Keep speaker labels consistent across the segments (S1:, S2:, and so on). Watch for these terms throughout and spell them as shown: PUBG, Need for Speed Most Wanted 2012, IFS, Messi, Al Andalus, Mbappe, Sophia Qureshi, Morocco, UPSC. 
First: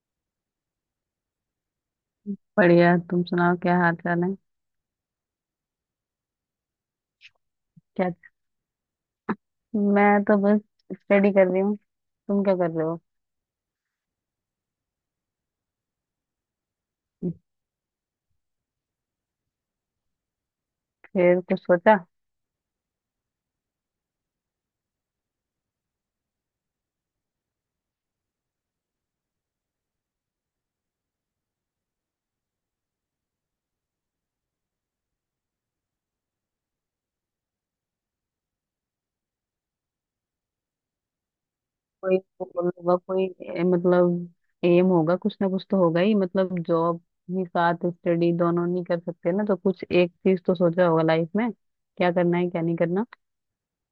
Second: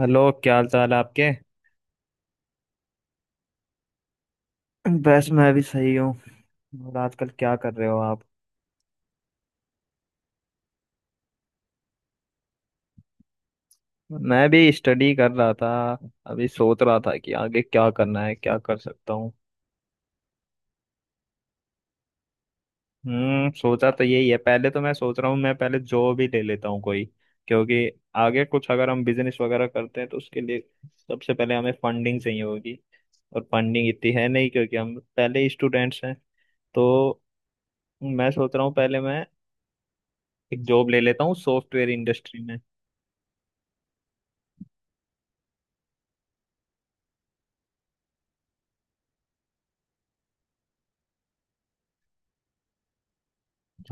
S1: Hello, क्या हाल चाल है आपके।
S2: बढ़िया। तुम सुनाओ, क्या हाल चाल है?
S1: बस मैं भी सही हूँ। और आजकल क्या कर रहे हो
S2: क्या?
S1: आप।
S2: मैं तो बस स्टडी कर रही हूँ। तुम क्या कर रहे हो?
S1: मैं भी स्टडी कर रहा था। अभी सोच रहा था कि आगे क्या करना है, क्या कर सकता हूँ।
S2: फिर कुछ सोचा?
S1: सोचा तो यही है, पहले तो मैं सोच रहा हूँ, मैं पहले जॉब ही ले लेता हूँ कोई। क्योंकि आगे कुछ अगर हम बिजनेस वगैरह करते हैं तो उसके लिए सबसे पहले हमें फंडिंग चाहिए होगी। और फंडिंग इतनी है नहीं, क्योंकि हम पहले स्टूडेंट्स हैं। तो मैं सोच रहा हूँ पहले मैं एक जॉब ले लेता हूँ सॉफ्टवेयर
S2: कोई
S1: इंडस्ट्री में।
S2: गोल होगा, कोई ए, मतलब एम होगा, कुछ ना कुछ तो होगा ही। मतलब जॉब भी साथ, स्टडी, दोनों नहीं कर सकते ना, तो कुछ एक चीज तो सोचा होगा लाइफ में, क्या करना है क्या नहीं करना।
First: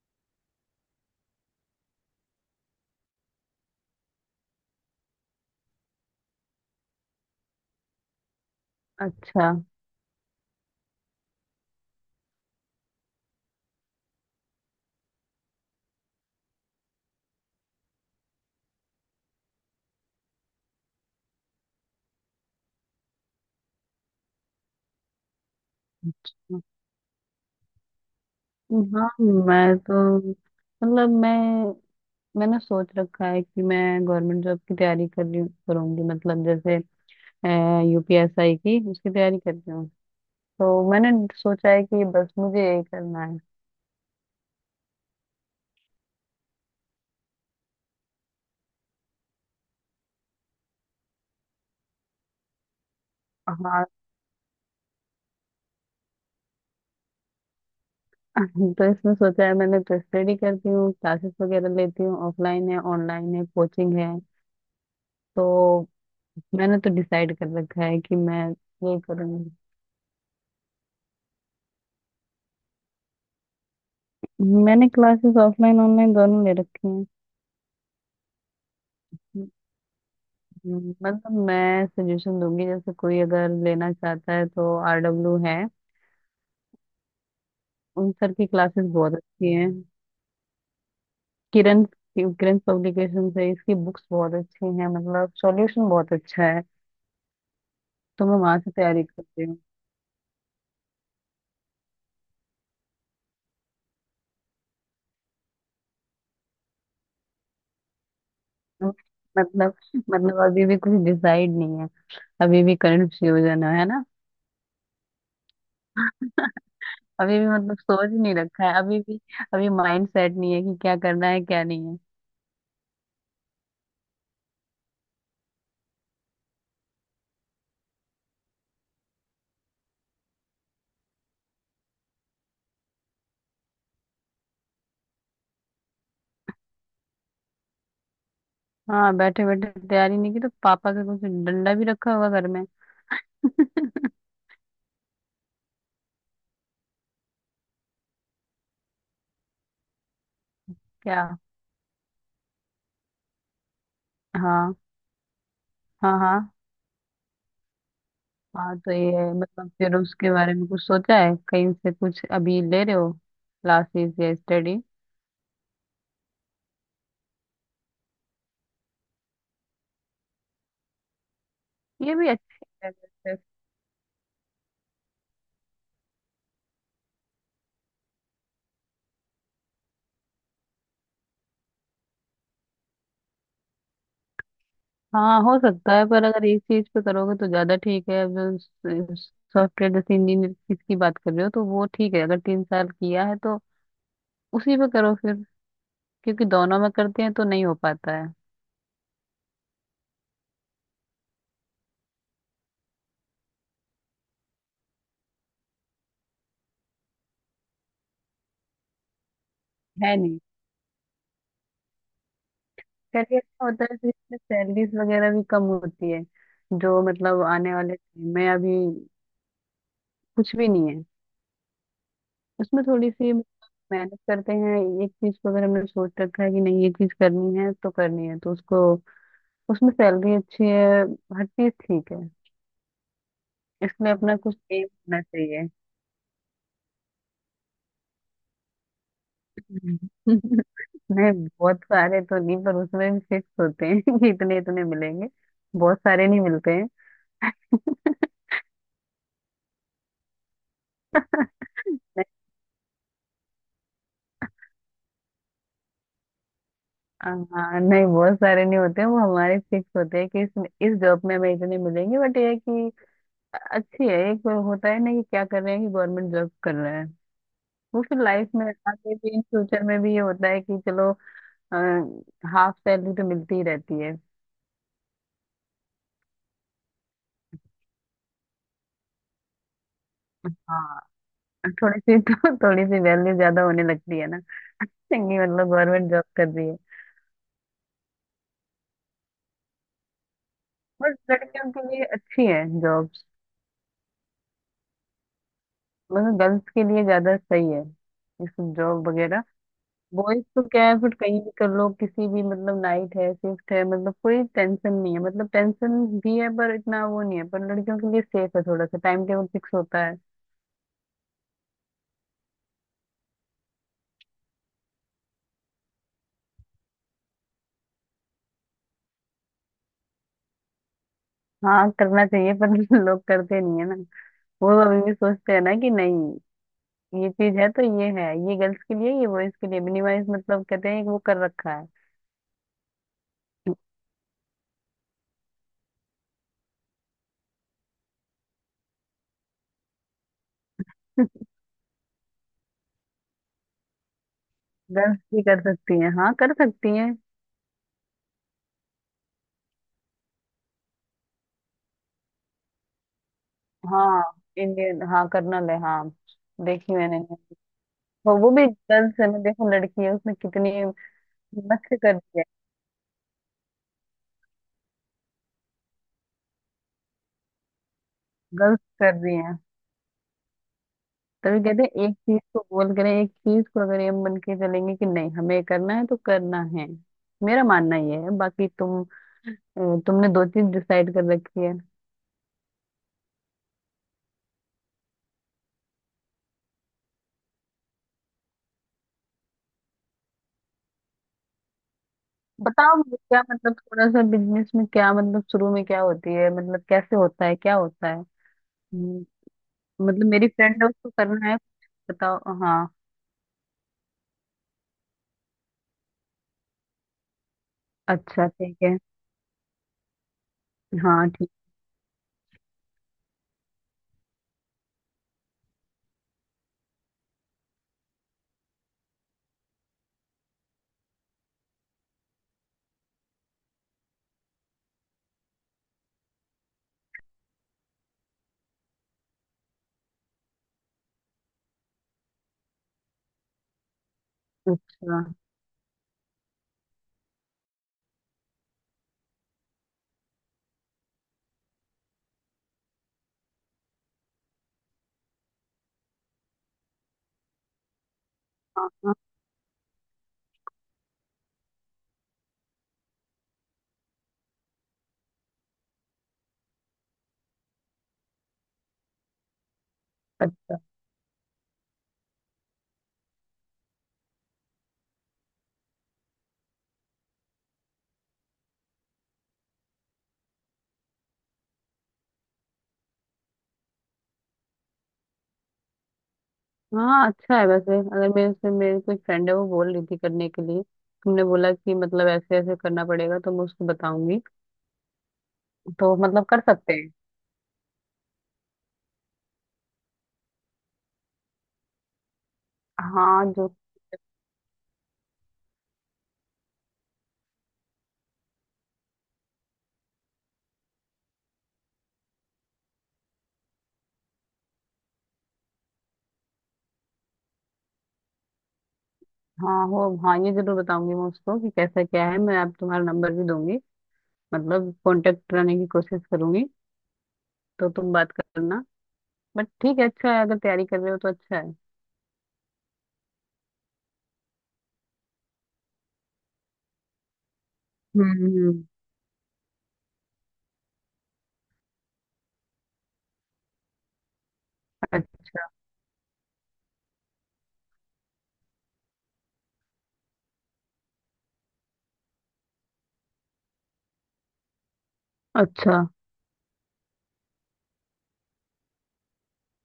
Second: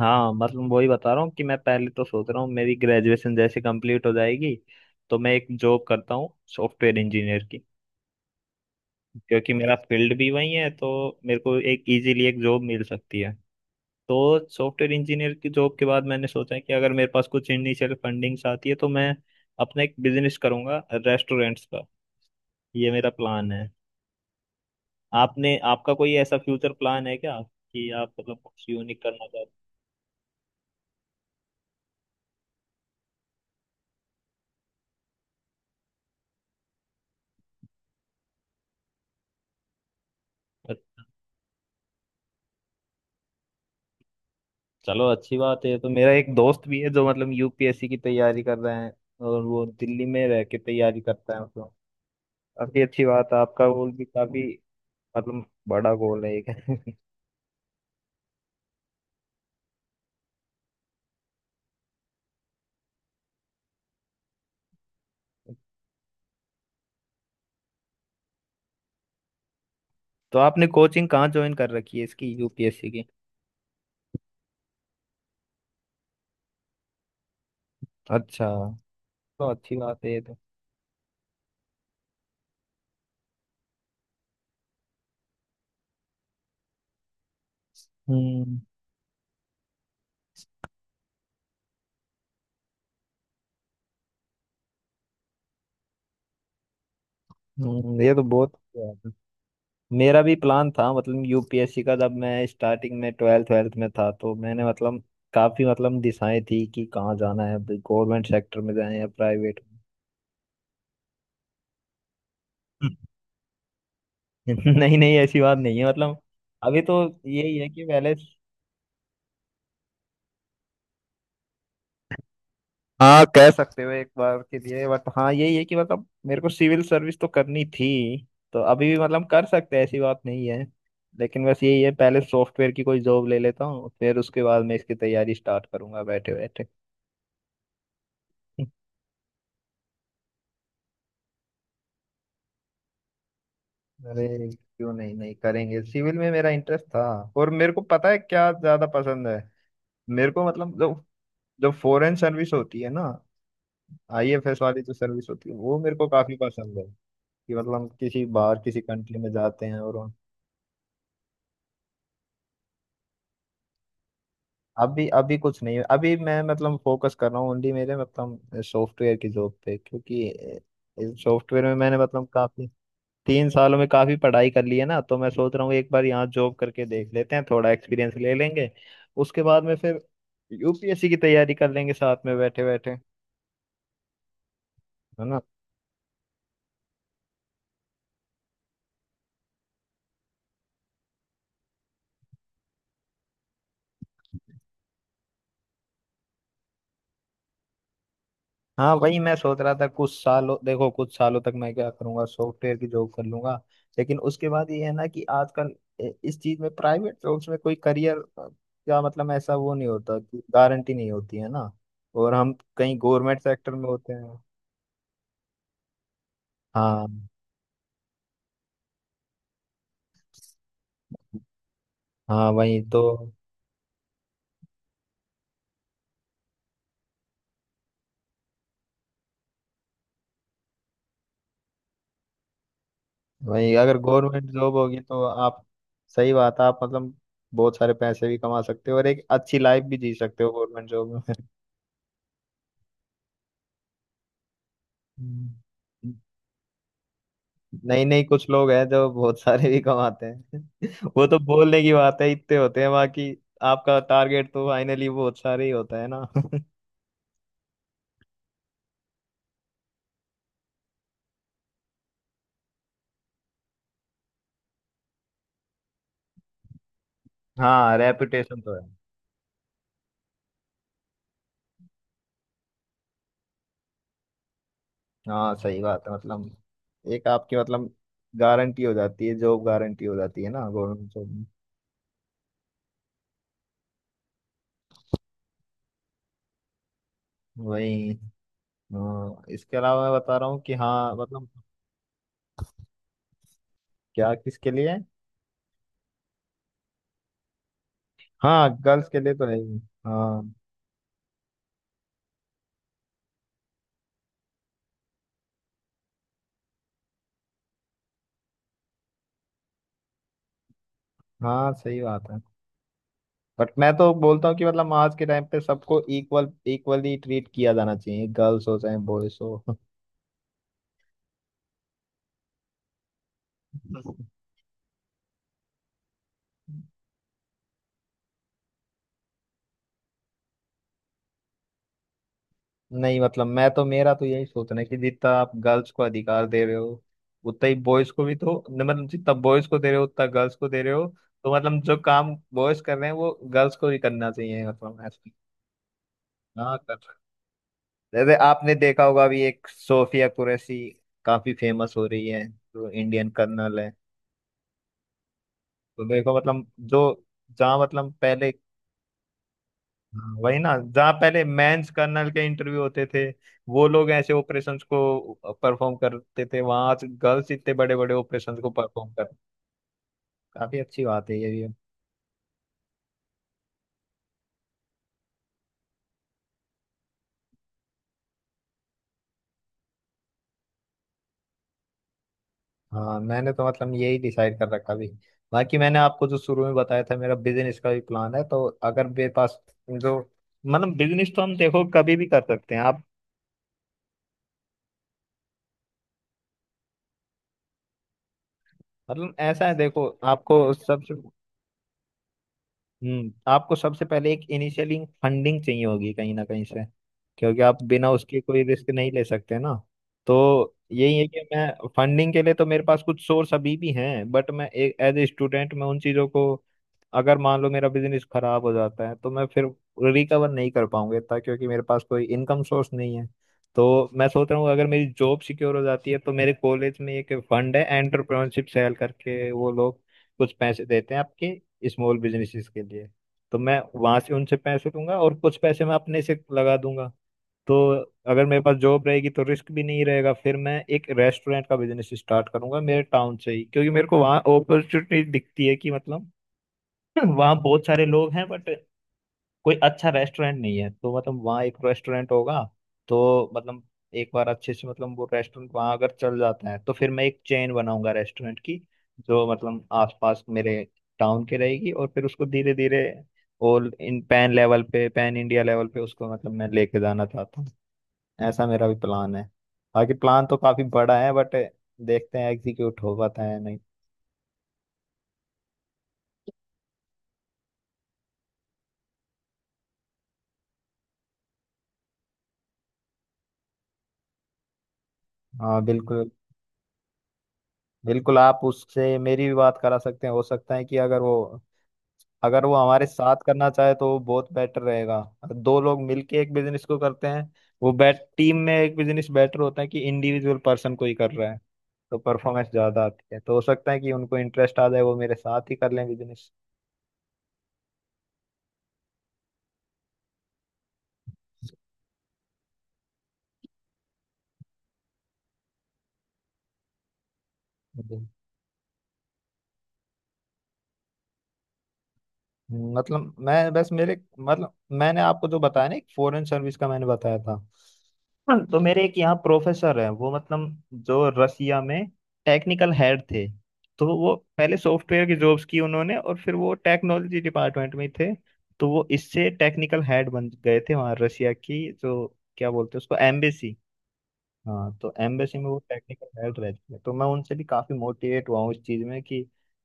S1: हाँ, मतलब वही बता रहा हूँ कि मैं पहले तो सोच रहा हूँ, मेरी ग्रेजुएशन जैसे कंप्लीट हो जाएगी तो मैं एक जॉब करता हूँ सॉफ्टवेयर इंजीनियर की।
S2: अच्छा।
S1: क्योंकि मेरा फील्ड भी वही है तो मेरे को एक इजीली एक जॉब मिल सकती है। तो सॉफ्टवेयर इंजीनियर की जॉब के बाद मैंने सोचा है कि अगर मेरे पास कुछ इनिशियल फंडिंग्स आती है तो मैं अपना एक बिजनेस करूंगा रेस्टोरेंट्स का। ये मेरा प्लान है। आपने आपका कोई ऐसा फ्यूचर प्लान है क्या, कि आप मतलब कुछ यूनिक
S2: हाँ,
S1: करना चाहते
S2: मैं तो, मतलब मैं मैंने सोच रखा है कि मैं गवर्नमेंट जॉब की तैयारी कर रही करूंगी। मतलब जैसे यूपीएसआई की, उसकी तैयारी कर रही हूँ। तो
S1: हो।
S2: मैंने सोचा है कि बस मुझे यही करना है।
S1: चलो अच्छी बात है, तो मेरा एक दोस्त भी है जो मतलब यूपीएससी की तैयारी कर रहे हैं, और वो दिल्ली में रह के तैयारी करता है। मतलब काफी अच्छी बात है, आपका
S2: हाँ।
S1: गोल भी काफी मतलब बड़ा गोल है एक
S2: तो इसमें सोचा है, मैंने तो स्टडी करती हूँ, क्लासेस वगैरह लेती हूँ। ऑफलाइन है, ऑनलाइन है, कोचिंग है। तो मैंने तो डिसाइड कर रखा है कि मैं यही करूँगी।
S1: तो आपने कोचिंग कहाँ ज्वाइन कर रखी है इसकी, यूपीएससी की।
S2: मैंने क्लासेस ऑफलाइन ऑनलाइन दोनों ले रखी हैं।
S1: अच्छा। तो अच्छी बात है ये तो।
S2: मतलब मैं सजेशन दूंगी, जैसे कोई अगर लेना चाहता है तो आरडब्ल्यू है, उन सर की
S1: हम्म
S2: क्लासेस बहुत अच्छी हैं। किरण किरण पब्लिकेशन से इसकी बुक्स बहुत अच्छी हैं, मतलब सॉल्यूशन बहुत अच्छा है।
S1: ये तो
S2: तो मैं
S1: बहुत
S2: वहां से
S1: अच्छी
S2: तैयारी
S1: बात है।
S2: करती हूँ।
S1: मेरा भी प्लान था मतलब यूपीएससी का, जब मैं स्टार्टिंग में ट्वेल्थ ट्वेल्थ में था तो मैंने मतलब काफी मतलब दिशाएं थी कि कहाँ जाना है, गवर्नमेंट सेक्टर में जाएं या प्राइवेट
S2: मतलब, मतलब अभी भी कुछ डिसाइड नहीं है, अभी भी
S1: में।
S2: कंफ्यूजन है ना?
S1: नहीं नहीं, ऐसी बात नहीं है, मतलब अभी तो
S2: अभी भी
S1: यही है
S2: मतलब
S1: कि
S2: सोच
S1: पहले।
S2: नहीं रखा है अभी भी, अभी माइंड सेट नहीं है कि क्या करना है क्या नहीं है।
S1: हाँ, कह सकते हो एक बार के लिए, बट हाँ यही है कि मतलब मेरे को सिविल सर्विस तो करनी थी। तो अभी भी मतलब कर सकते हैं, ऐसी बात नहीं है। लेकिन बस यही है, पहले सॉफ्टवेयर की कोई जॉब ले लेता हूँ, फिर उसके बाद मैं इसकी तैयारी स्टार्ट करूंगा बैठे बैठे
S2: हाँ, बैठे बैठे तैयारी नहीं की तो पापा का कुछ डंडा भी रखा होगा घर में।
S1: अरे क्यों, नहीं नहीं करेंगे, सिविल में मेरा इंटरेस्ट था। और मेरे को पता है क्या ज्यादा पसंद है मेरे को, मतलब जो
S2: क्या?
S1: जो फॉरेन सर्विस होती है ना, आईएफएस
S2: हाँ।
S1: वाली जो सर्विस होती है, वो मेरे को
S2: हाँ हाँ।
S1: काफी पसंद है। कि मतलब हम किसी बाहर
S2: हाँ,
S1: किसी
S2: तो ये
S1: कंट्री में
S2: है,
S1: जाते
S2: मतलब
S1: हैं
S2: फिर
S1: और वहाँ-।
S2: उसके बारे में कुछ सोचा है, कहीं से कुछ अभी ले रहे हो क्लासेस या स्टडी?
S1: अभी अभी कुछ नहीं है, अभी मैं मतलब फोकस कर रहा हूँ ओनली मेरे मतलब सॉफ्टवेयर की जॉब पे, क्योंकि सॉफ्टवेयर में मैंने
S2: ये
S1: मतलब
S2: भी अच्छी
S1: काफी
S2: है वैसे।
S1: 3 सालों में काफी पढ़ाई कर ली है ना। तो मैं सोच रहा हूँ एक बार यहाँ जॉब करके देख लेते हैं, थोड़ा एक्सपीरियंस ले लेंगे। उसके बाद में फिर यूपीएससी की तैयारी कर लेंगे साथ में बैठे बैठे, है ना।
S2: हाँ, हो सकता है, पर अगर एक चीज पे करोगे तो ज्यादा ठीक है। अब जो सॉफ्टवेयर जैसे इंजीनियर, किसकी बात कर रहे हो, तो वो ठीक है। अगर 3 साल किया है तो उसी पे करो फिर, क्योंकि दोनों में करते हैं तो नहीं हो पाता है।
S1: हाँ वही मैं सोच रहा था, कुछ सालों देखो कुछ सालों तक मैं क्या करूंगा, सॉफ्टवेयर की जॉब कर लूंगा। लेकिन उसके बाद ये है ना कि आजकल इस चीज में प्राइवेट जॉब्स में कोई करियर का मतलब ऐसा वो नहीं
S2: है
S1: होता,
S2: नहीं।
S1: कि गारंटी नहीं होती है ना। और हम कहीं
S2: चलिए,
S1: गवर्नमेंट
S2: अच्छा
S1: सेक्टर
S2: होता
S1: में
S2: है, तो
S1: होते हैं।
S2: इसमें सैलरीज वगैरह भी कम होती है जो,
S1: हाँ
S2: मतलब आने वाले टाइम में। अभी कुछ भी नहीं है।
S1: हाँ, वही
S2: उसमें
S1: तो।
S2: थोड़ी सी मतलब मेहनत करते हैं, एक चीज को, अगर हमने सोच रखा है कि नहीं ये चीज करनी है तो करनी है, तो उसको, उसमें सैलरी अच्छी है, हर चीज ठीक है।
S1: वही अगर
S2: इसमें अपना
S1: गवर्नमेंट
S2: कुछ
S1: जॉब
S2: एम
S1: होगी
S2: होना
S1: तो आप।
S2: चाहिए।
S1: सही बात है, आप मतलब बहुत सारे पैसे भी कमा सकते हो और एक अच्छी लाइफ भी
S2: हम्म।
S1: जी सकते हो गवर्नमेंट जॉब में।
S2: नहीं, बहुत सारे तो नहीं, पर उसमें भी फिक्स होते हैं कि इतने इतने मिलेंगे। बहुत
S1: हम्म।
S2: सारे नहीं मिलते हैं।
S1: नहीं नहीं, कुछ लोग हैं जो बहुत सारे भी कमाते हैं वो तो बोलने की बात
S2: नहीं,
S1: है, इतने होते हैं बाकी। आपका टारगेट तो फाइनली बहुत सारे ही होता है ना
S2: हाँ नहीं, बहुत सारे नहीं होते हैं। वो हमारे फिक्स होते हैं कि इस जॉब में हमें इतने मिलेंगे। बट ये है कि अच्छी है, एक वो होता है ना कि क्या कर रहे हैं कि गवर्नमेंट जॉब कर रहे हैं।
S1: हाँ,
S2: वो फिर लाइफ
S1: रेपुटेशन
S2: में
S1: तो है।
S2: आगे भी, इन फ्यूचर में भी ये होता है कि चलो हाफ सैलरी तो मिलती ही रहती है।
S1: हाँ सही बात है, मतलब एक आपकी मतलब गारंटी हो जाती है, जॉब गारंटी हो जाती है ना
S2: हाँ,
S1: गवर्नमेंट जॉब में।
S2: थोड़ी सी तो थोड़ी सी वैल्यू ज्यादा होने लगती है ना, चंगी मतलब गवर्नमेंट जॉब कर रही है।
S1: वही। हाँ, इसके अलावा मैं बता रहा हूँ कि, हाँ
S2: बट
S1: मतलब।
S2: लड़कियों के लिए अच्छी है जॉब्स,
S1: क्या, किसके लिए।
S2: मतलब गर्ल्स के लिए ज्यादा सही है ये सब
S1: हाँ, गर्ल्स
S2: जॉब
S1: के लिए
S2: वगैरह।
S1: तो है ही। हाँ
S2: बॉयज तो क्या है, फिर कहीं भी कर लो, किसी भी मतलब नाइट है, शिफ्ट है, मतलब कोई टेंशन नहीं है, मतलब टेंशन भी है पर इतना वो नहीं है, पर लड़कियों के लिए सेफ है, थोड़ा सा टाइम टेबल फिक्स होता है।
S1: हाँ, सही बात है। बट मैं तो बोलता हूँ कि मतलब आज के टाइम पे सबको इक्वल इक्वली ट्रीट किया जाना चाहिए, गर्ल्स हो चाहे बॉयज हो
S2: हाँ करना चाहिए, पर लोग करते नहीं है ना। वो अभी भी सोचते हैं ना कि नहीं ये चीज है तो ये है, ये गर्ल्स के लिए, ये बॉयज के लिए, मिनिमाइज मतलब, कहते हैं कि वो कर रखा है।
S1: नहीं मतलब मैं तो मेरा तो यही सोचना है कि जितना आप गर्ल्स को अधिकार दे रहे हो उतना ही बॉयज को, भी तो मतलब जितना बॉयज को दे रहे हो उतना गर्ल्स को दे रहे हो। तो मतलब जो काम बॉयज कर रहे हैं वो गर्ल्स को भी करना चाहिए मतलब
S2: गर्ल्स
S1: ऐसे।
S2: भी कर सकती हैं, हाँ कर
S1: हाँ कर
S2: सकती हैं।
S1: सकते। जैसे आपने देखा होगा, अभी एक सोफिया कुरैशी काफी फेमस हो रही है, जो इंडियन कर्नल है।
S2: हाँ। इंडियन, हाँ कर्नल है,
S1: तो
S2: हाँ।
S1: देखो मतलब
S2: देखी
S1: जो
S2: मैंने।
S1: जहाँ मतलब
S2: वो
S1: पहले।
S2: भी गर्ल्स है, मैं देखो लड़की है
S1: हाँ,
S2: उसमें
S1: वही ना,
S2: कितनी
S1: जहाँ पहले मेंस
S2: मस्त कर
S1: कर्नल
S2: दिया,
S1: के इंटरव्यू होते थे, वो लोग ऐसे ऑपरेशंस को परफॉर्म करते थे, वहां आज गर्ल्स इतने बड़े बड़े ऑपरेशंस को
S2: गलत
S1: परफॉर्म
S2: कर
S1: कर।
S2: दिए हैं।
S1: काफी अच्छी बात है ये
S2: तभी
S1: भी।
S2: कहते हैं एक चीज को, बोल करें एक चीज को, अगर ये मन के चलेंगे कि नहीं हमें करना है तो करना है। मेरा मानना ये है। बाकी तुम, अ, तुमने दो चीज डिसाइड कर रखी है।
S1: हाँ मैंने तो मतलब यही डिसाइड कर रखा भी। बाकी मैंने आपको जो शुरू में बताया था, मेरा बिजनेस का भी प्लान है, तो अगर मेरे पास जो मतलब बिजनेस तो हम देखो कभी भी कर सकते हैं
S2: बताओ
S1: आप।
S2: मुझे, क्या मतलब थोड़ा सा बिजनेस में, क्या मतलब शुरू में क्या होती है, मतलब कैसे होता है, क्या होता है? हम्म,
S1: मतलब ऐसा है देखो,
S2: मतलब मेरी
S1: आपको
S2: फ्रेंड है, उसको
S1: सबसे
S2: करना है। बताओ। हाँ।
S1: आपको सबसे पहले एक इनिशियली फंडिंग चाहिए होगी, कहीं ना कहीं से, क्योंकि आप बिना उसके
S2: अच्छा
S1: कोई
S2: ठीक
S1: रिस्क
S2: है।
S1: नहीं ले सकते ना। तो यही है
S2: हाँ
S1: कि
S2: ठीक।
S1: मैं फंडिंग के लिए तो मेरे पास कुछ सोर्स अभी भी हैं, बट मैं एक एज ए स्टूडेंट मैं उन चीज़ों को, अगर मान लो मेरा बिजनेस खराब हो जाता है तो मैं फिर रिकवर नहीं कर पाऊंगा इतना, क्योंकि मेरे पास कोई इनकम सोर्स नहीं है। तो मैं सोच रहा हूँ अगर मेरी जॉब सिक्योर हो जाती है तो मेरे कॉलेज में एक फंड है एंटरप्रेन्योरशिप सेल करके, वो लोग कुछ पैसे देते हैं आपके स्मॉल बिजनेसेस के लिए। तो मैं वहां से उनसे पैसे लूंगा
S2: अच्छा।
S1: और कुछ पैसे मैं अपने से लगा दूंगा। तो अगर मेरे पास जॉब रहेगी तो रिस्क भी नहीं रहेगा, फिर मैं एक रेस्टोरेंट का बिजनेस स्टार्ट करूंगा मेरे टाउन से ही, क्योंकि मेरे को वहाँ अपॉर्चुनिटी दिखती है कि मतलब वहाँ बहुत सारे लोग हैं, बट
S2: हाँ।
S1: कोई अच्छा रेस्टोरेंट नहीं है, तो मतलब वहाँ एक रेस्टोरेंट होगा। तो मतलब एक बार अच्छे से मतलब वो रेस्टोरेंट वहाँ अगर चल जाता है तो फिर मैं एक चेन बनाऊंगा रेस्टोरेंट की, जो मतलब आसपास
S2: अच्छा।
S1: मेरे टाउन के रहेगी, और फिर उसको धीरे धीरे ऑल इन पैन लेवल पे पैन इंडिया लेवल पे उसको मतलब मैं लेके जाना चाहता हूँ। ऐसा मेरा भी प्लान है। बाकी प्लान तो काफी बड़ा है बट देखते हैं एग्जीक्यूट हो पाता है या नहीं।
S2: हाँ, अच्छा है वैसे, अगर मेरे से, मेरी कोई फ्रेंड है वो बोल रही थी करने के लिए। तुमने बोला कि मतलब ऐसे ऐसे करना पड़ेगा, तो मैं उसको बताऊंगी।
S1: हाँ
S2: तो
S1: बिल्कुल।
S2: मतलब कर सकते हैं।
S1: बिल्कुल, आप उससे मेरी भी बात करा सकते हैं, हो सकता है कि अगर वो हमारे साथ
S2: हाँ जो,
S1: करना चाहे तो वो बहुत बेटर रहेगा। अगर दो लोग मिलके एक बिजनेस को करते हैं, वो बेट टीम में एक बिजनेस बेटर होता है कि इंडिविजुअल पर्सन को ही कर रहा है। तो परफॉर्मेंस ज्यादा आती है, तो हो सकता है कि उनको इंटरेस्ट आ जाए वो मेरे साथ ही कर लें बिजनेस।
S2: हाँ हो, हाँ ये जरूर बताऊंगी मैं उसको कि कैसा क्या है। मैं आप तुम्हारा नंबर भी दूंगी, मतलब कांटेक्ट कराने की कोशिश करूंगी, तो तुम बात करना। बट ठीक है, अच्छा है, अगर तैयारी कर रहे हो तो अच्छा है।
S1: मतलब मैं बस मेरे मतलब मैंने आपको जो बताया ना, एक फॉरेन सर्विस का मैंने बताया था।
S2: हम्म
S1: हाँ, तो
S2: हम्म।
S1: मेरे एक यहाँ प्रोफेसर है, वो मतलब जो रसिया में टेक्निकल हेड थे। तो वो पहले सॉफ्टवेयर की जॉब्स की उन्होंने, और फिर वो टेक्नोलॉजी डिपार्टमेंट में थे। तो वो इससे टेक्निकल हेड बन गए थे, वहाँ रसिया की जो क्या बोलते हैं उसको एम्बेसी। हाँ, तो एम्बेसी में वो
S2: अच्छा।
S1: टेक्निकल हेल्प रहती है, तो मैं उनसे भी काफी मोटिवेट हुआ हूँ इस चीज में कि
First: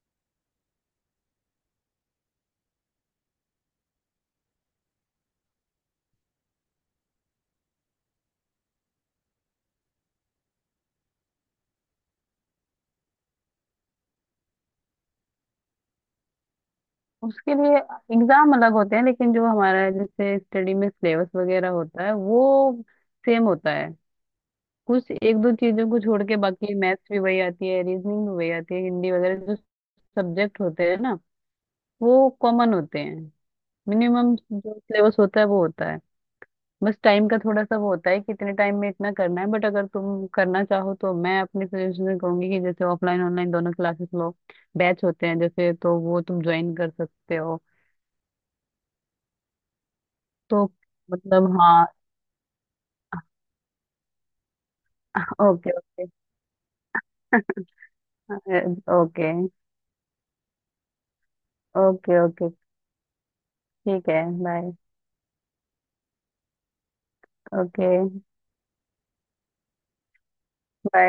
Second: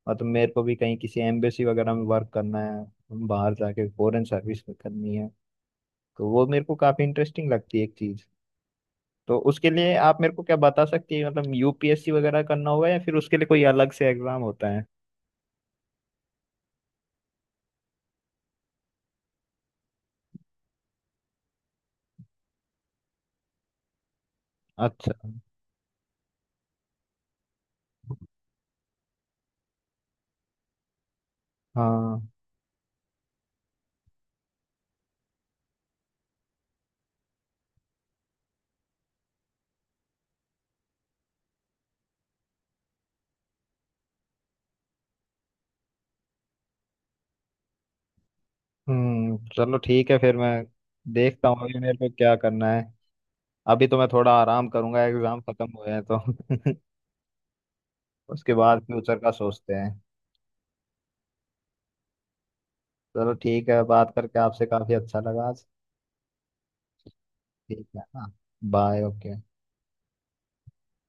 S1: मतलब मेरे को भी कहीं किसी एम्बेसी वगैरह में वर्क करना है। बाहर जाके फॉरेन सर्विस में करनी है। तो वो मेरे को काफी इंटरेस्टिंग लगती है एक चीज। तो उसके लिए आप मेरे को क्या बता सकती है, मतलब यूपीएससी वगैरह करना होगा या फिर उसके लिए कोई अलग से एग्जाम होता है।
S2: उसके लिए एग्जाम अलग होते हैं, लेकिन जो हमारा जैसे स्टडी में सिलेबस वगैरह होता है वो सेम होता है। कुछ
S1: अच्छा।
S2: एक दो चीजों को छोड़ के, बाकी मैथ्स भी वही आती है, रीजनिंग भी वही आती है, हिंदी वगैरह जो सब्जेक्ट होते हैं ना,
S1: हाँ।
S2: वो कॉमन होते हैं। मिनिमम जो सिलेबस होता है वो होता है। बस टाइम का थोड़ा सा वो होता है कि इतने टाइम में इतना करना है। बट अगर तुम करना चाहो तो मैं अपने सजेशन कहूंगी कि जैसे ऑफलाइन ऑनलाइन दोनों क्लासेस लो, बैच होते हैं जैसे, तो वो तुम ज्वाइन कर सकते हो।
S1: चलो ठीक है, फिर मैं
S2: तो
S1: देखता
S2: मतलब
S1: हूँ अभी
S2: हाँ।
S1: मेरे को क्या करना है। अभी तो मैं थोड़ा आराम करूंगा, एग्जाम खत्म
S2: ओके
S1: हुए हैं
S2: ओके।
S1: तो उसके बाद फ्यूचर
S2: ओके।
S1: का सोचते हैं।
S2: Okay okay.
S1: चलो ठीक है,
S2: ठीक
S1: बात
S2: है,
S1: करके आपसे
S2: बाय।
S1: काफी अच्छा लगा आज। ठीक
S2: ओके।
S1: है ना। Bye, okay.
S2: बाय।